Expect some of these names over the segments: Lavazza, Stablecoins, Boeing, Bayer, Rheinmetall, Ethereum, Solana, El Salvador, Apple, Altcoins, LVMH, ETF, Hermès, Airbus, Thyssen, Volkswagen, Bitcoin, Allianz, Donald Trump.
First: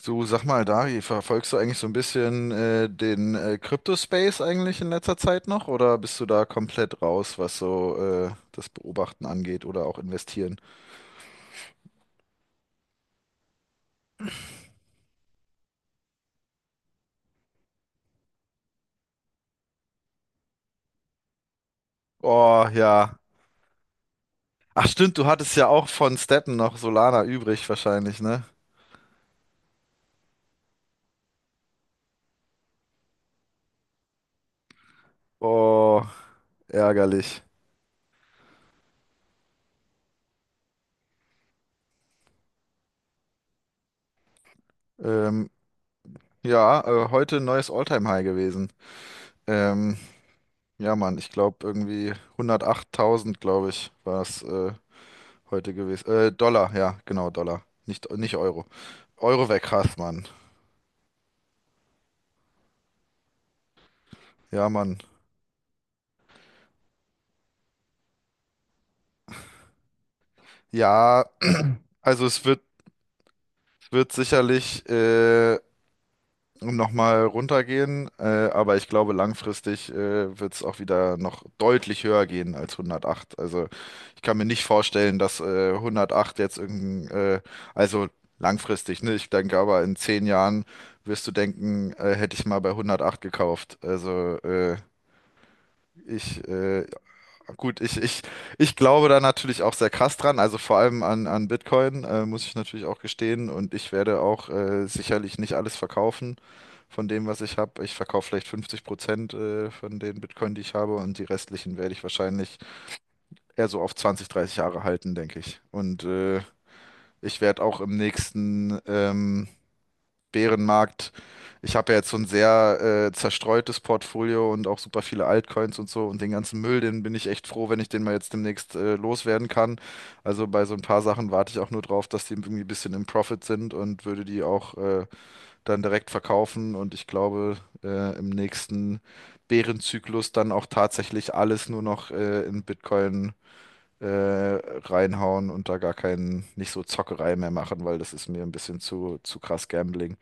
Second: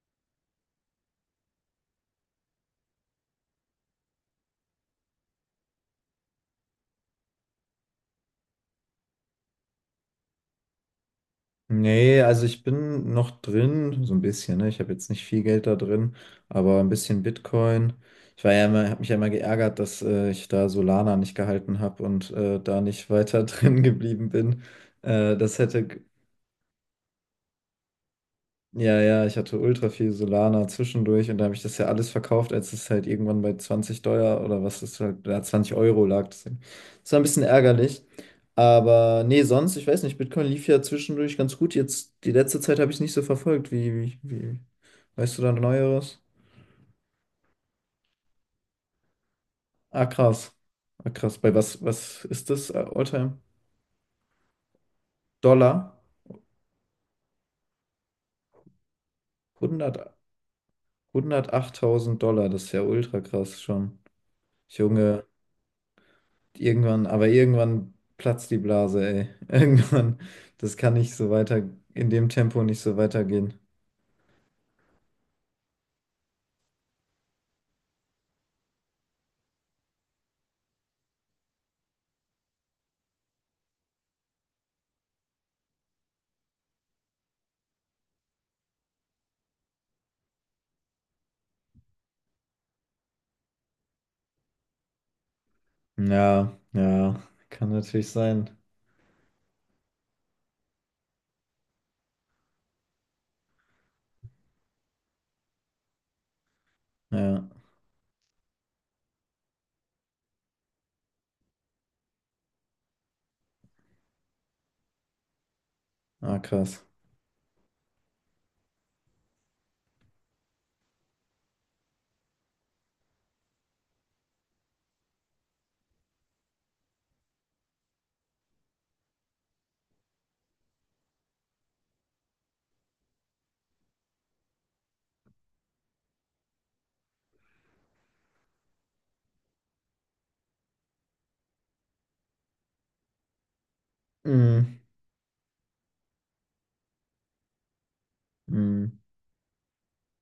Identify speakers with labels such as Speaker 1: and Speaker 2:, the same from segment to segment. Speaker 1: So, sag mal, Dari, verfolgst du eigentlich so ein bisschen den Crypto-Space eigentlich in letzter Zeit noch oder bist du da komplett raus, was so das Beobachten angeht oder auch investieren?
Speaker 2: Nee, also ich bin noch drin, so ein bisschen, ne? Ich habe jetzt nicht viel Geld da drin, aber ein bisschen Bitcoin. Ich war ja immer, habe mich ja immer geärgert, dass ich da Solana nicht gehalten habe und
Speaker 1: Oh,
Speaker 2: da nicht
Speaker 1: ja.
Speaker 2: weiter drin geblieben bin.
Speaker 1: Ach stimmt, du
Speaker 2: Äh,
Speaker 1: hattest
Speaker 2: das
Speaker 1: ja
Speaker 2: hätte
Speaker 1: auch von Steppen noch Solana übrig wahrscheinlich, ne?
Speaker 2: ja, ich hatte ultra viel Solana zwischendurch und da habe ich das ja alles verkauft, als es halt irgendwann bei 20 Dollar oder was ist halt, da 20
Speaker 1: Oh,
Speaker 2: Euro lag. Das war ein bisschen
Speaker 1: ärgerlich.
Speaker 2: ärgerlich. Aber nee, sonst, ich weiß nicht, Bitcoin lief ja zwischendurch ganz gut. Jetzt, die letzte Zeit habe ich es nicht so verfolgt. Weißt du
Speaker 1: Ähm,
Speaker 2: da Neueres?
Speaker 1: ja, heute ein neues All-Time-High gewesen. Ähm,
Speaker 2: Ah, krass.
Speaker 1: ja,
Speaker 2: Ah,
Speaker 1: Mann, ich
Speaker 2: krass. Bei
Speaker 1: glaube
Speaker 2: was,
Speaker 1: irgendwie
Speaker 2: was ist das? Alltime?
Speaker 1: 108.000, glaube ich, war es heute
Speaker 2: Dollar?
Speaker 1: gewesen. Dollar, ja, genau, Dollar. Nicht Euro. Euro weg hast,
Speaker 2: 100,
Speaker 1: Mann.
Speaker 2: 108.000 Dollar, das ist ja ultra krass schon.
Speaker 1: Ja, Mann.
Speaker 2: Junge. Irgendwann, aber irgendwann platzt die Blase, ey. Irgendwann, das kann nicht
Speaker 1: Ja,
Speaker 2: so weiter, in
Speaker 1: also
Speaker 2: dem
Speaker 1: es wird,
Speaker 2: Tempo nicht so weitergehen.
Speaker 1: wird sicherlich nochmal runtergehen, aber ich glaube, langfristig wird es auch wieder noch deutlich höher gehen als 108. Also ich kann mir nicht vorstellen, dass 108 jetzt irgendein, also langfristig, ne? Ich denke aber in 10 Jahren wirst du denken, hätte ich mal bei 108 gekauft. Also ich,
Speaker 2: Ja, ja, kann
Speaker 1: Gut, ich,
Speaker 2: natürlich
Speaker 1: ich,
Speaker 2: sein.
Speaker 1: ich glaube da natürlich auch sehr krass dran, also vor allem an Bitcoin, muss ich natürlich auch gestehen. Und ich werde auch sicherlich nicht alles verkaufen von dem, was
Speaker 2: Ja,
Speaker 1: ich habe. Ich verkaufe vielleicht 50% von den Bitcoin, die ich habe, und die restlichen werde ich wahrscheinlich eher so auf 20 30 Jahre halten, denke ich. Und
Speaker 2: ah, krass.
Speaker 1: ich werde auch im nächsten, Bärenmarkt. Ich habe ja jetzt so ein sehr zerstreutes Portfolio und auch super viele Altcoins und so und den ganzen Müll, den bin ich echt froh, wenn ich den mal jetzt demnächst loswerden kann. Also bei so ein paar Sachen warte ich auch nur drauf, dass die irgendwie ein bisschen im Profit sind und würde die auch dann direkt verkaufen und ich glaube im nächsten Bärenzyklus dann auch tatsächlich alles nur noch in Bitcoin
Speaker 2: Mm,
Speaker 1: reinhauen und da gar keinen, nicht so Zockerei mehr machen, weil das ist mir ein bisschen
Speaker 2: mm.
Speaker 1: zu krass Gambling.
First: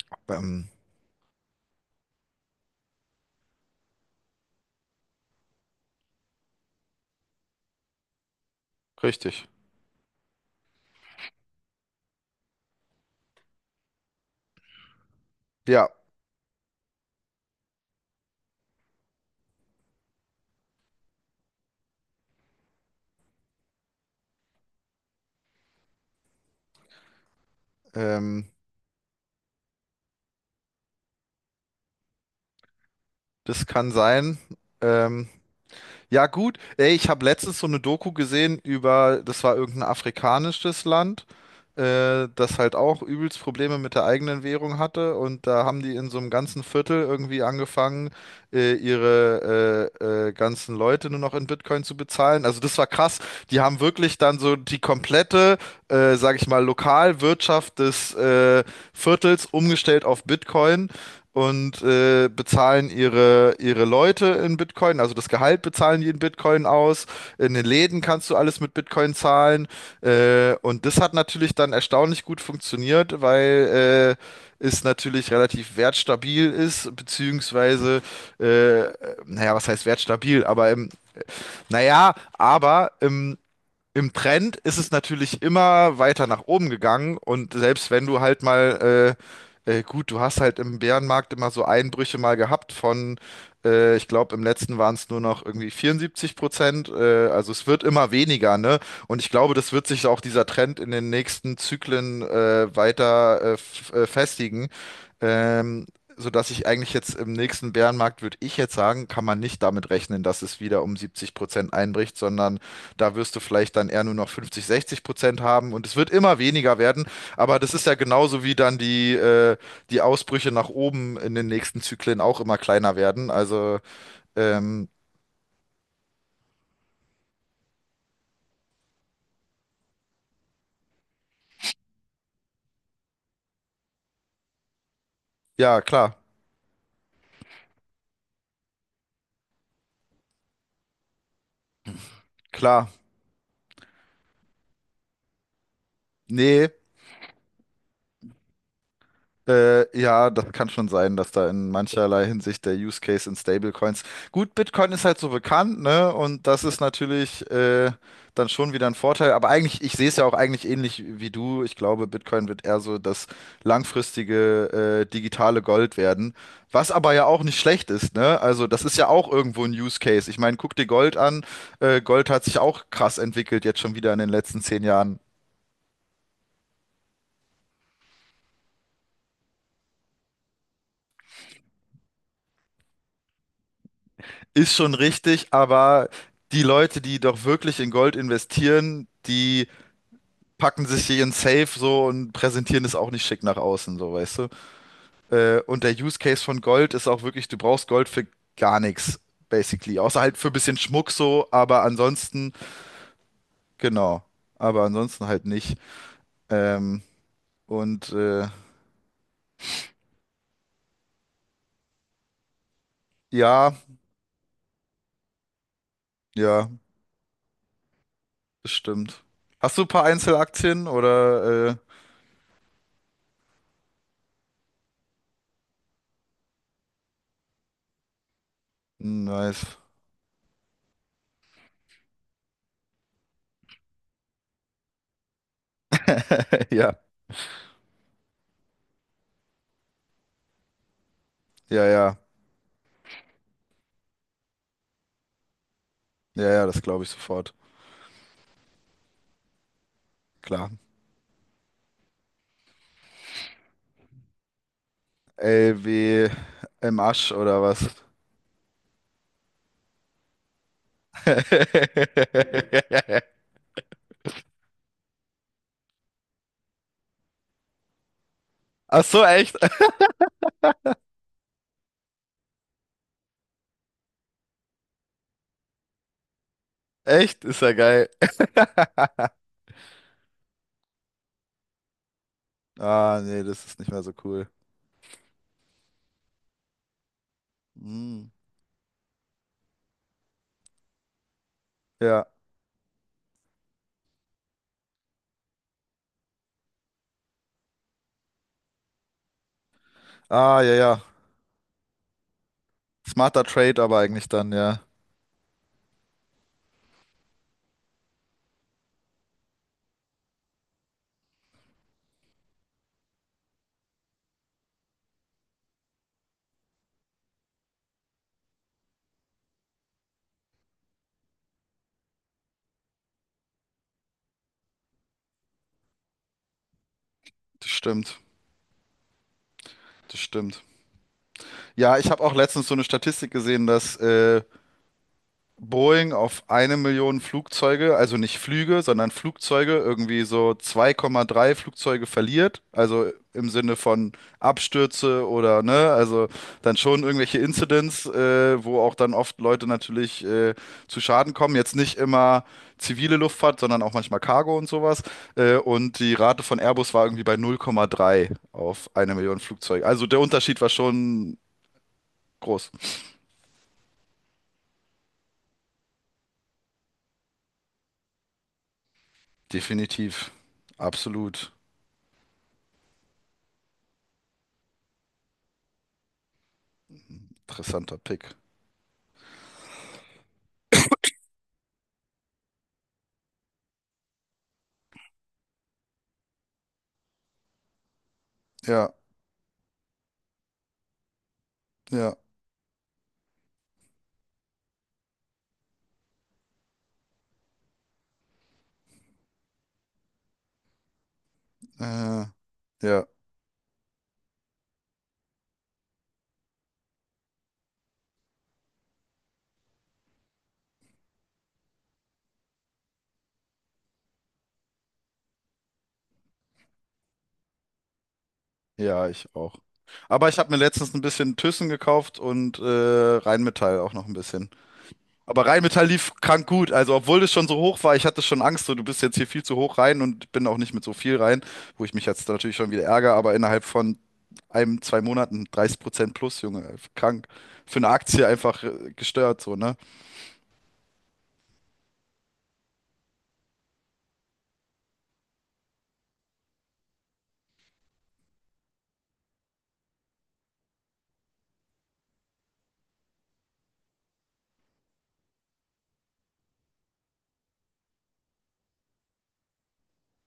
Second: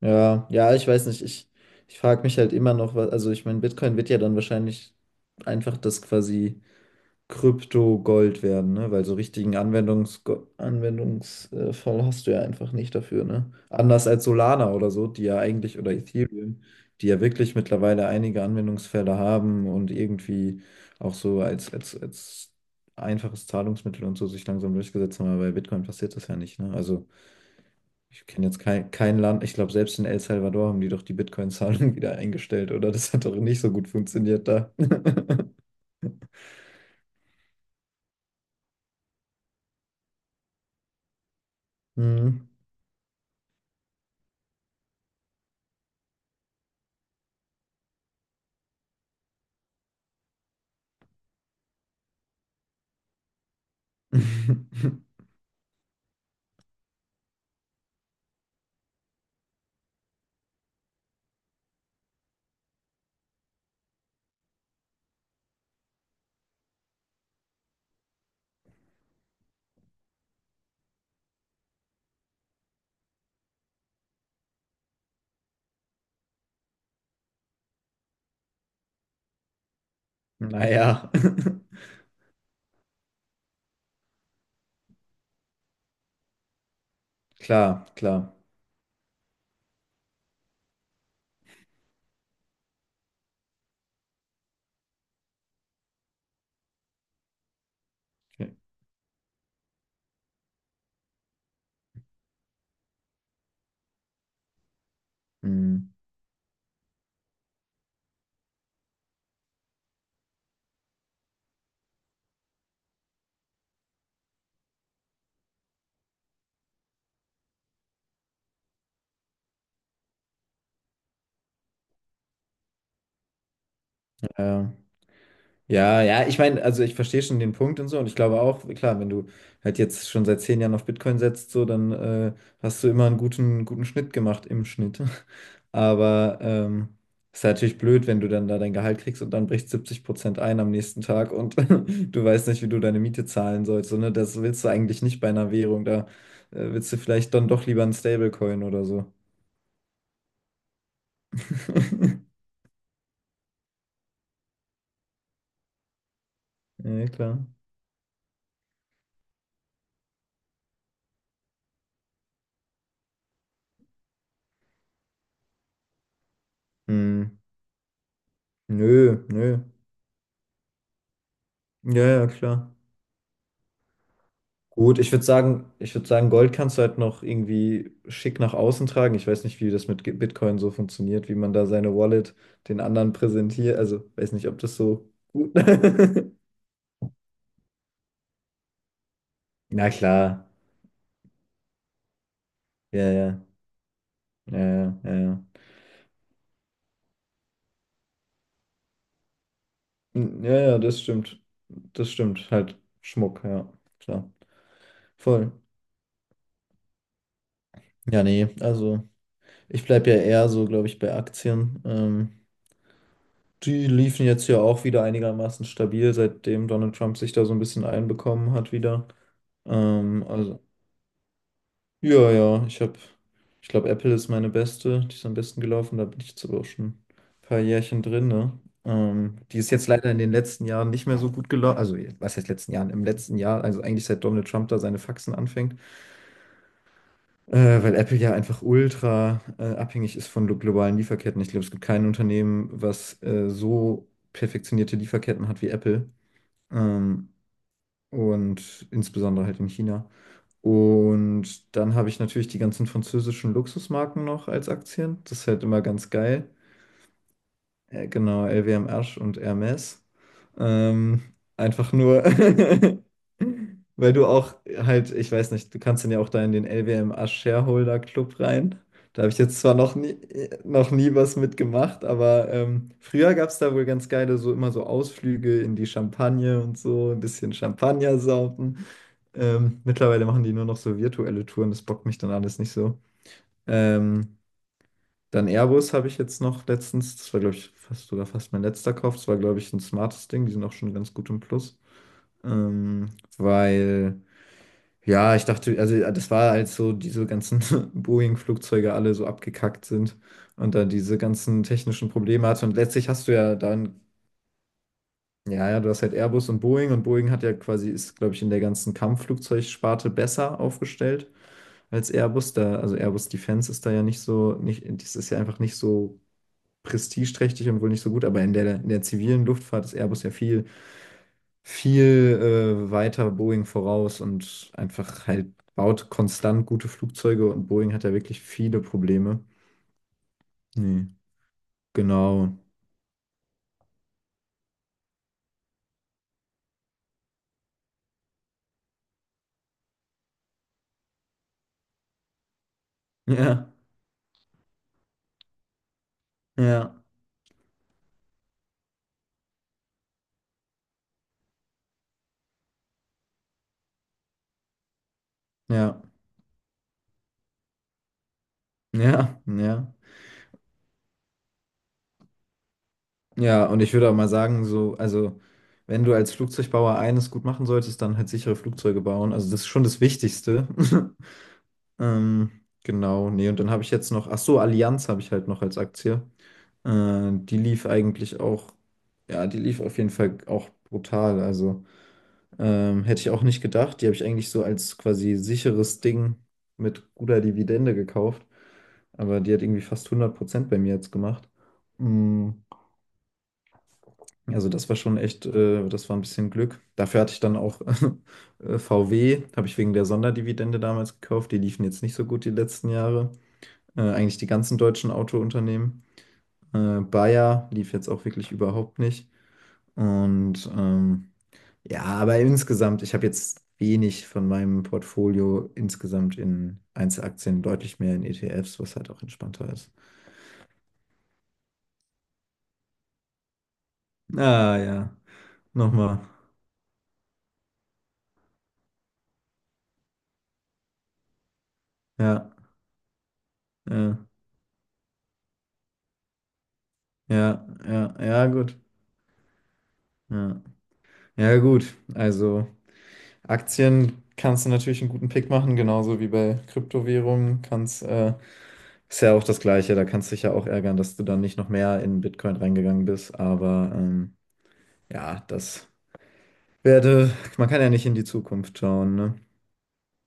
Speaker 2: Ja,
Speaker 1: Ähm,
Speaker 2: ja, ich weiß nicht. Ich frage mich halt immer noch, was, also ich meine, Bitcoin wird ja dann wahrscheinlich einfach das quasi. Krypto Gold werden, ne? Weil so
Speaker 1: Richtig.
Speaker 2: richtigen Anwendungsfall hast du ja einfach nicht dafür, ne? Anders als Solana oder so, die ja eigentlich,
Speaker 1: Ja,
Speaker 2: oder Ethereum, die ja wirklich mittlerweile einige Anwendungsfälle haben und irgendwie auch so als einfaches Zahlungsmittel und so sich langsam durchgesetzt haben, aber bei Bitcoin passiert das ja nicht, ne? Also ich
Speaker 1: ähm,
Speaker 2: kenne jetzt kein Land, ich glaube, selbst in El Salvador haben die doch die Bitcoin-Zahlung wieder eingestellt, oder? Das hat doch nicht
Speaker 1: das
Speaker 2: so gut
Speaker 1: kann sein.
Speaker 2: funktioniert da.
Speaker 1: Ähm, ja, gut. Ey, ich habe letztens so eine Doku gesehen über, das war irgendein afrikanisches Land,
Speaker 2: Mhm.
Speaker 1: das halt auch übelst Probleme mit der eigenen Währung hatte. Und da haben die in so einem ganzen Viertel irgendwie angefangen, ihre ganzen Leute nur noch in Bitcoin zu bezahlen. Also das war krass. Die haben wirklich dann so die komplette, sag ich mal, Lokalwirtschaft des Viertels umgestellt auf Bitcoin und bezahlen ihre Leute in Bitcoin, also das Gehalt bezahlen die in Bitcoin aus. In den Läden kannst du alles mit Bitcoin zahlen. Und das hat natürlich dann erstaunlich gut funktioniert, weil es natürlich relativ wertstabil ist, beziehungsweise, äh, naja, was heißt wertstabil?
Speaker 2: Naja,
Speaker 1: Naja, aber im Trend ist es natürlich immer weiter nach oben gegangen und
Speaker 2: klar,
Speaker 1: selbst wenn du
Speaker 2: klar.
Speaker 1: halt mal, gut, du hast halt im Bärenmarkt immer so Einbrüche mal gehabt von, ich glaube, im letzten waren es nur noch irgendwie 74%, also es wird immer
Speaker 2: Okay.
Speaker 1: weniger, ne? Und ich glaube, das wird sich auch dieser Trend in den nächsten Zyklen weiter festigen. Ähm,
Speaker 2: Mm,
Speaker 1: sodass ich eigentlich jetzt im nächsten Bärenmarkt, würde ich jetzt sagen, kann man nicht damit rechnen, dass es wieder um 70% einbricht, sondern da wirst du vielleicht dann eher nur noch 50, 60% haben und es wird immer weniger werden. Aber das ist ja genauso wie dann die, die Ausbrüche nach oben in den nächsten Zyklen auch immer kleiner werden. Also,
Speaker 2: ja,
Speaker 1: ähm,
Speaker 2: ja, ja, ich meine, also ich verstehe schon den Punkt und so und ich glaube auch, klar, wenn du halt jetzt schon seit 10 Jahren auf Bitcoin setzt, so, dann hast du immer einen guten, guten Schnitt gemacht im Schnitt.
Speaker 1: ja, klar,
Speaker 2: Aber ist natürlich blöd, wenn du dann da dein Gehalt kriegst und dann bricht 70% ein am nächsten Tag und du weißt nicht, wie du
Speaker 1: klar.
Speaker 2: deine Miete zahlen sollst. So, ne? Das willst du eigentlich nicht bei einer Währung. Da
Speaker 1: Nee,
Speaker 2: willst du vielleicht dann doch lieber einen Stablecoin oder so.
Speaker 1: Ja, das kann schon sein, dass da in mancherlei Hinsicht der Use Case in Stablecoins. Gut, Bitcoin ist halt so bekannt, ne? Und das ist
Speaker 2: Ja, klar.
Speaker 1: natürlich dann schon wieder ein Vorteil. Aber eigentlich, ich sehe es ja auch eigentlich ähnlich wie du. Ich glaube, Bitcoin wird eher so das langfristige digitale Gold werden. Was aber ja
Speaker 2: Hm,
Speaker 1: auch nicht schlecht ist, ne? Also, das ist ja
Speaker 2: nö,
Speaker 1: auch
Speaker 2: nö.
Speaker 1: irgendwo ein Use Case. Ich meine, guck dir Gold an.
Speaker 2: Ja, ja,
Speaker 1: Gold hat sich
Speaker 2: klar.
Speaker 1: auch krass entwickelt, jetzt schon wieder in den letzten zehn
Speaker 2: Gut,
Speaker 1: Jahren.
Speaker 2: ich würde sagen, Gold kannst du halt noch irgendwie schick nach außen tragen. Ich weiß nicht, wie das mit Bitcoin so funktioniert, wie man da seine Wallet den anderen präsentiert. Also, weiß nicht, ob
Speaker 1: Ist
Speaker 2: das
Speaker 1: schon
Speaker 2: so
Speaker 1: richtig,
Speaker 2: gut.
Speaker 1: aber die Leute, die doch wirklich in Gold investieren, die
Speaker 2: Na klar.
Speaker 1: packen sich hier in Safe so und präsentieren es auch
Speaker 2: Ja,
Speaker 1: nicht
Speaker 2: ja,
Speaker 1: schick nach außen, so weißt
Speaker 2: ja,
Speaker 1: du.
Speaker 2: ja, ja. Ja,
Speaker 1: Und der Use Case von Gold ist auch wirklich, du brauchst Gold für gar nichts, basically. Außer halt
Speaker 2: hm,
Speaker 1: für ein
Speaker 2: ja,
Speaker 1: bisschen
Speaker 2: ja, das
Speaker 1: Schmuck
Speaker 2: stimmt.
Speaker 1: so, aber
Speaker 2: Das stimmt.
Speaker 1: ansonsten,
Speaker 2: Halt Schmuck, ja,
Speaker 1: genau.
Speaker 2: klar.
Speaker 1: Aber ansonsten halt
Speaker 2: Voll.
Speaker 1: nicht. Ähm, und
Speaker 2: Ja,
Speaker 1: äh,
Speaker 2: nee, also ich bleibe ja eher so, glaube ich, bei Aktien.
Speaker 1: ja,
Speaker 2: Die liefen jetzt ja auch wieder einigermaßen stabil,
Speaker 1: ja,
Speaker 2: seitdem Donald Trump sich da so ein bisschen einbekommen
Speaker 1: das
Speaker 2: hat wieder.
Speaker 1: stimmt. Hast du ein paar
Speaker 2: Ähm, also,
Speaker 1: Einzelaktien oder
Speaker 2: ja, ich habe, ich glaube, Apple ist meine beste, die ist am besten gelaufen, da bin ich jetzt aber auch schon ein paar Jährchen drin, ne? Die ist
Speaker 1: nice.
Speaker 2: jetzt leider in den letzten Jahren nicht mehr so gut gelaufen, also was heißt letzten Jahren? Im letzten Jahr, also eigentlich seit Donald Trump da seine Faxen anfängt,
Speaker 1: Ja,
Speaker 2: weil Apple ja einfach ultra abhängig ist von globalen Lieferketten. Ich glaube, es gibt
Speaker 1: ja,
Speaker 2: kein
Speaker 1: ja.
Speaker 2: Unternehmen, was so perfektionierte Lieferketten hat wie Apple.
Speaker 1: Ja, ja, das glaube ich
Speaker 2: Ähm,
Speaker 1: sofort.
Speaker 2: und insbesondere halt in China.
Speaker 1: Klar.
Speaker 2: Und dann habe ich natürlich die ganzen französischen Luxusmarken noch als Aktien. Das ist halt
Speaker 1: L
Speaker 2: immer ganz
Speaker 1: wie
Speaker 2: geil.
Speaker 1: im Asch oder was?
Speaker 2: Genau, LWM Asch und Hermes. Ähm, einfach nur, weil du auch halt, ich weiß nicht, du kannst dann ja auch da in den LWM Asch Shareholder Club rein.
Speaker 1: Ach so,
Speaker 2: Da habe ich
Speaker 1: echt?
Speaker 2: jetzt zwar noch nie was mitgemacht, aber früher gab es da wohl ganz geile, so immer so Ausflüge in die Champagne und so, ein
Speaker 1: Echt?
Speaker 2: bisschen
Speaker 1: Ist ja geil.
Speaker 2: Champagner saufen. Mittlerweile machen die nur noch so virtuelle Touren, das bockt mich dann alles nicht so.
Speaker 1: Ah, nee, das ist nicht mehr so
Speaker 2: Ähm,
Speaker 1: cool.
Speaker 2: dann Airbus habe ich jetzt noch letztens, das war glaube ich
Speaker 1: Hm,
Speaker 2: fast mein letzter Kauf, das war glaube ich ein smartes Ding, die sind auch schon ganz gut im Plus.
Speaker 1: ja.
Speaker 2: Ähm, weil, ja, ich dachte, also ja, das war halt so, diese ganzen Boeing-Flugzeuge alle so abgekackt sind
Speaker 1: Ah, ja,
Speaker 2: und dann
Speaker 1: ja.
Speaker 2: diese ganzen technischen Probleme hatte. Und letztlich hast du
Speaker 1: Smarter
Speaker 2: ja
Speaker 1: Trade aber
Speaker 2: dann,
Speaker 1: eigentlich dann, ja.
Speaker 2: ja, ja, du hast halt Airbus und Boeing hat ja quasi, ist glaube ich in der ganzen Kampfflugzeugsparte besser aufgestellt als Airbus. Da, also Airbus Defense ist da ja nicht so, nicht, das ist ja einfach nicht so prestigeträchtig und wohl nicht so gut, aber in der zivilen Luftfahrt ist Airbus ja viel weiter Boeing voraus und einfach halt baut konstant gute Flugzeuge und
Speaker 1: Das
Speaker 2: Boeing hat ja
Speaker 1: stimmt.
Speaker 2: wirklich viele Probleme.
Speaker 1: Das stimmt.
Speaker 2: Nee,
Speaker 1: Ja, ich habe auch
Speaker 2: genau.
Speaker 1: letztens so eine Statistik gesehen, dass Boeing auf 1 Million Flugzeuge, also nicht Flüge, sondern Flugzeuge, irgendwie so 2,3 Flugzeuge verliert, also im
Speaker 2: Ja,
Speaker 1: Sinne von Abstürze oder ne, also dann
Speaker 2: ja,
Speaker 1: schon irgendwelche Incidents, wo auch dann oft Leute natürlich zu Schaden kommen. Jetzt nicht immer zivile Luftfahrt, sondern auch manchmal Cargo und sowas. Und
Speaker 2: ja,
Speaker 1: die Rate von Airbus war irgendwie bei 0,3 auf eine Million
Speaker 2: ja,
Speaker 1: Flugzeuge.
Speaker 2: ja.
Speaker 1: Also der Unterschied war schon groß.
Speaker 2: Ja, und ich würde auch mal sagen, so, also wenn du als Flugzeugbauer eines gut machen solltest, dann halt sichere Flugzeuge bauen. Also das ist schon das
Speaker 1: Definitiv.
Speaker 2: Wichtigste.
Speaker 1: Absolut
Speaker 2: Ähm, genau, nee, und dann habe ich jetzt noch, ach so, Allianz habe ich halt noch als Aktie. Die lief
Speaker 1: interessanter Pick.
Speaker 2: eigentlich auch, ja, die lief auf jeden Fall auch brutal. Also hätte ich auch nicht gedacht. Die habe ich eigentlich so als quasi sicheres Ding mit guter Dividende gekauft.
Speaker 1: Ja,
Speaker 2: Aber die hat irgendwie fast 100% bei mir jetzt gemacht.
Speaker 1: ja,
Speaker 2: Mm, also das war schon echt, das war ein bisschen Glück. Dafür hatte ich dann auch VW, habe ich wegen der Sonderdividende damals gekauft. Die liefen jetzt nicht
Speaker 1: äh,
Speaker 2: so gut die letzten
Speaker 1: ja,
Speaker 2: Jahre. Eigentlich die ganzen deutschen Autounternehmen. Bayer lief jetzt auch wirklich überhaupt nicht. Und ja, aber insgesamt, ich habe jetzt wenig von meinem Portfolio insgesamt in Einzelaktien, deutlich mehr in ETFs, was
Speaker 1: ja,
Speaker 2: halt auch
Speaker 1: ich auch.
Speaker 2: entspannter ist.
Speaker 1: Aber ich habe mir letztens ein bisschen Thyssen gekauft und Rheinmetall auch noch ein bisschen.
Speaker 2: Ah ja,
Speaker 1: Aber Rheinmetall lief
Speaker 2: nochmal.
Speaker 1: krank gut. Also, obwohl das schon so hoch war, ich hatte schon Angst, so du bist jetzt hier viel zu hoch rein und bin auch nicht mit so viel rein, wo ich mich jetzt
Speaker 2: Ja,
Speaker 1: natürlich schon wieder ärgere, aber innerhalb von
Speaker 2: ja,
Speaker 1: einem, 2 Monaten 30% plus, Junge, krank.
Speaker 2: ja,
Speaker 1: Für eine
Speaker 2: ja,
Speaker 1: Aktie
Speaker 2: ja,
Speaker 1: einfach
Speaker 2: gut.
Speaker 1: gestört, so, ne?
Speaker 2: Ja, ja, gut. Also Aktien kannst du natürlich einen guten Pick machen, genauso wie bei Kryptowährungen kannst, ist ja auch das Gleiche. Da kannst du dich ja auch ärgern, dass du dann nicht noch mehr in Bitcoin reingegangen bist, aber ja, werde, man kann ja nicht in die Zukunft schauen, ne?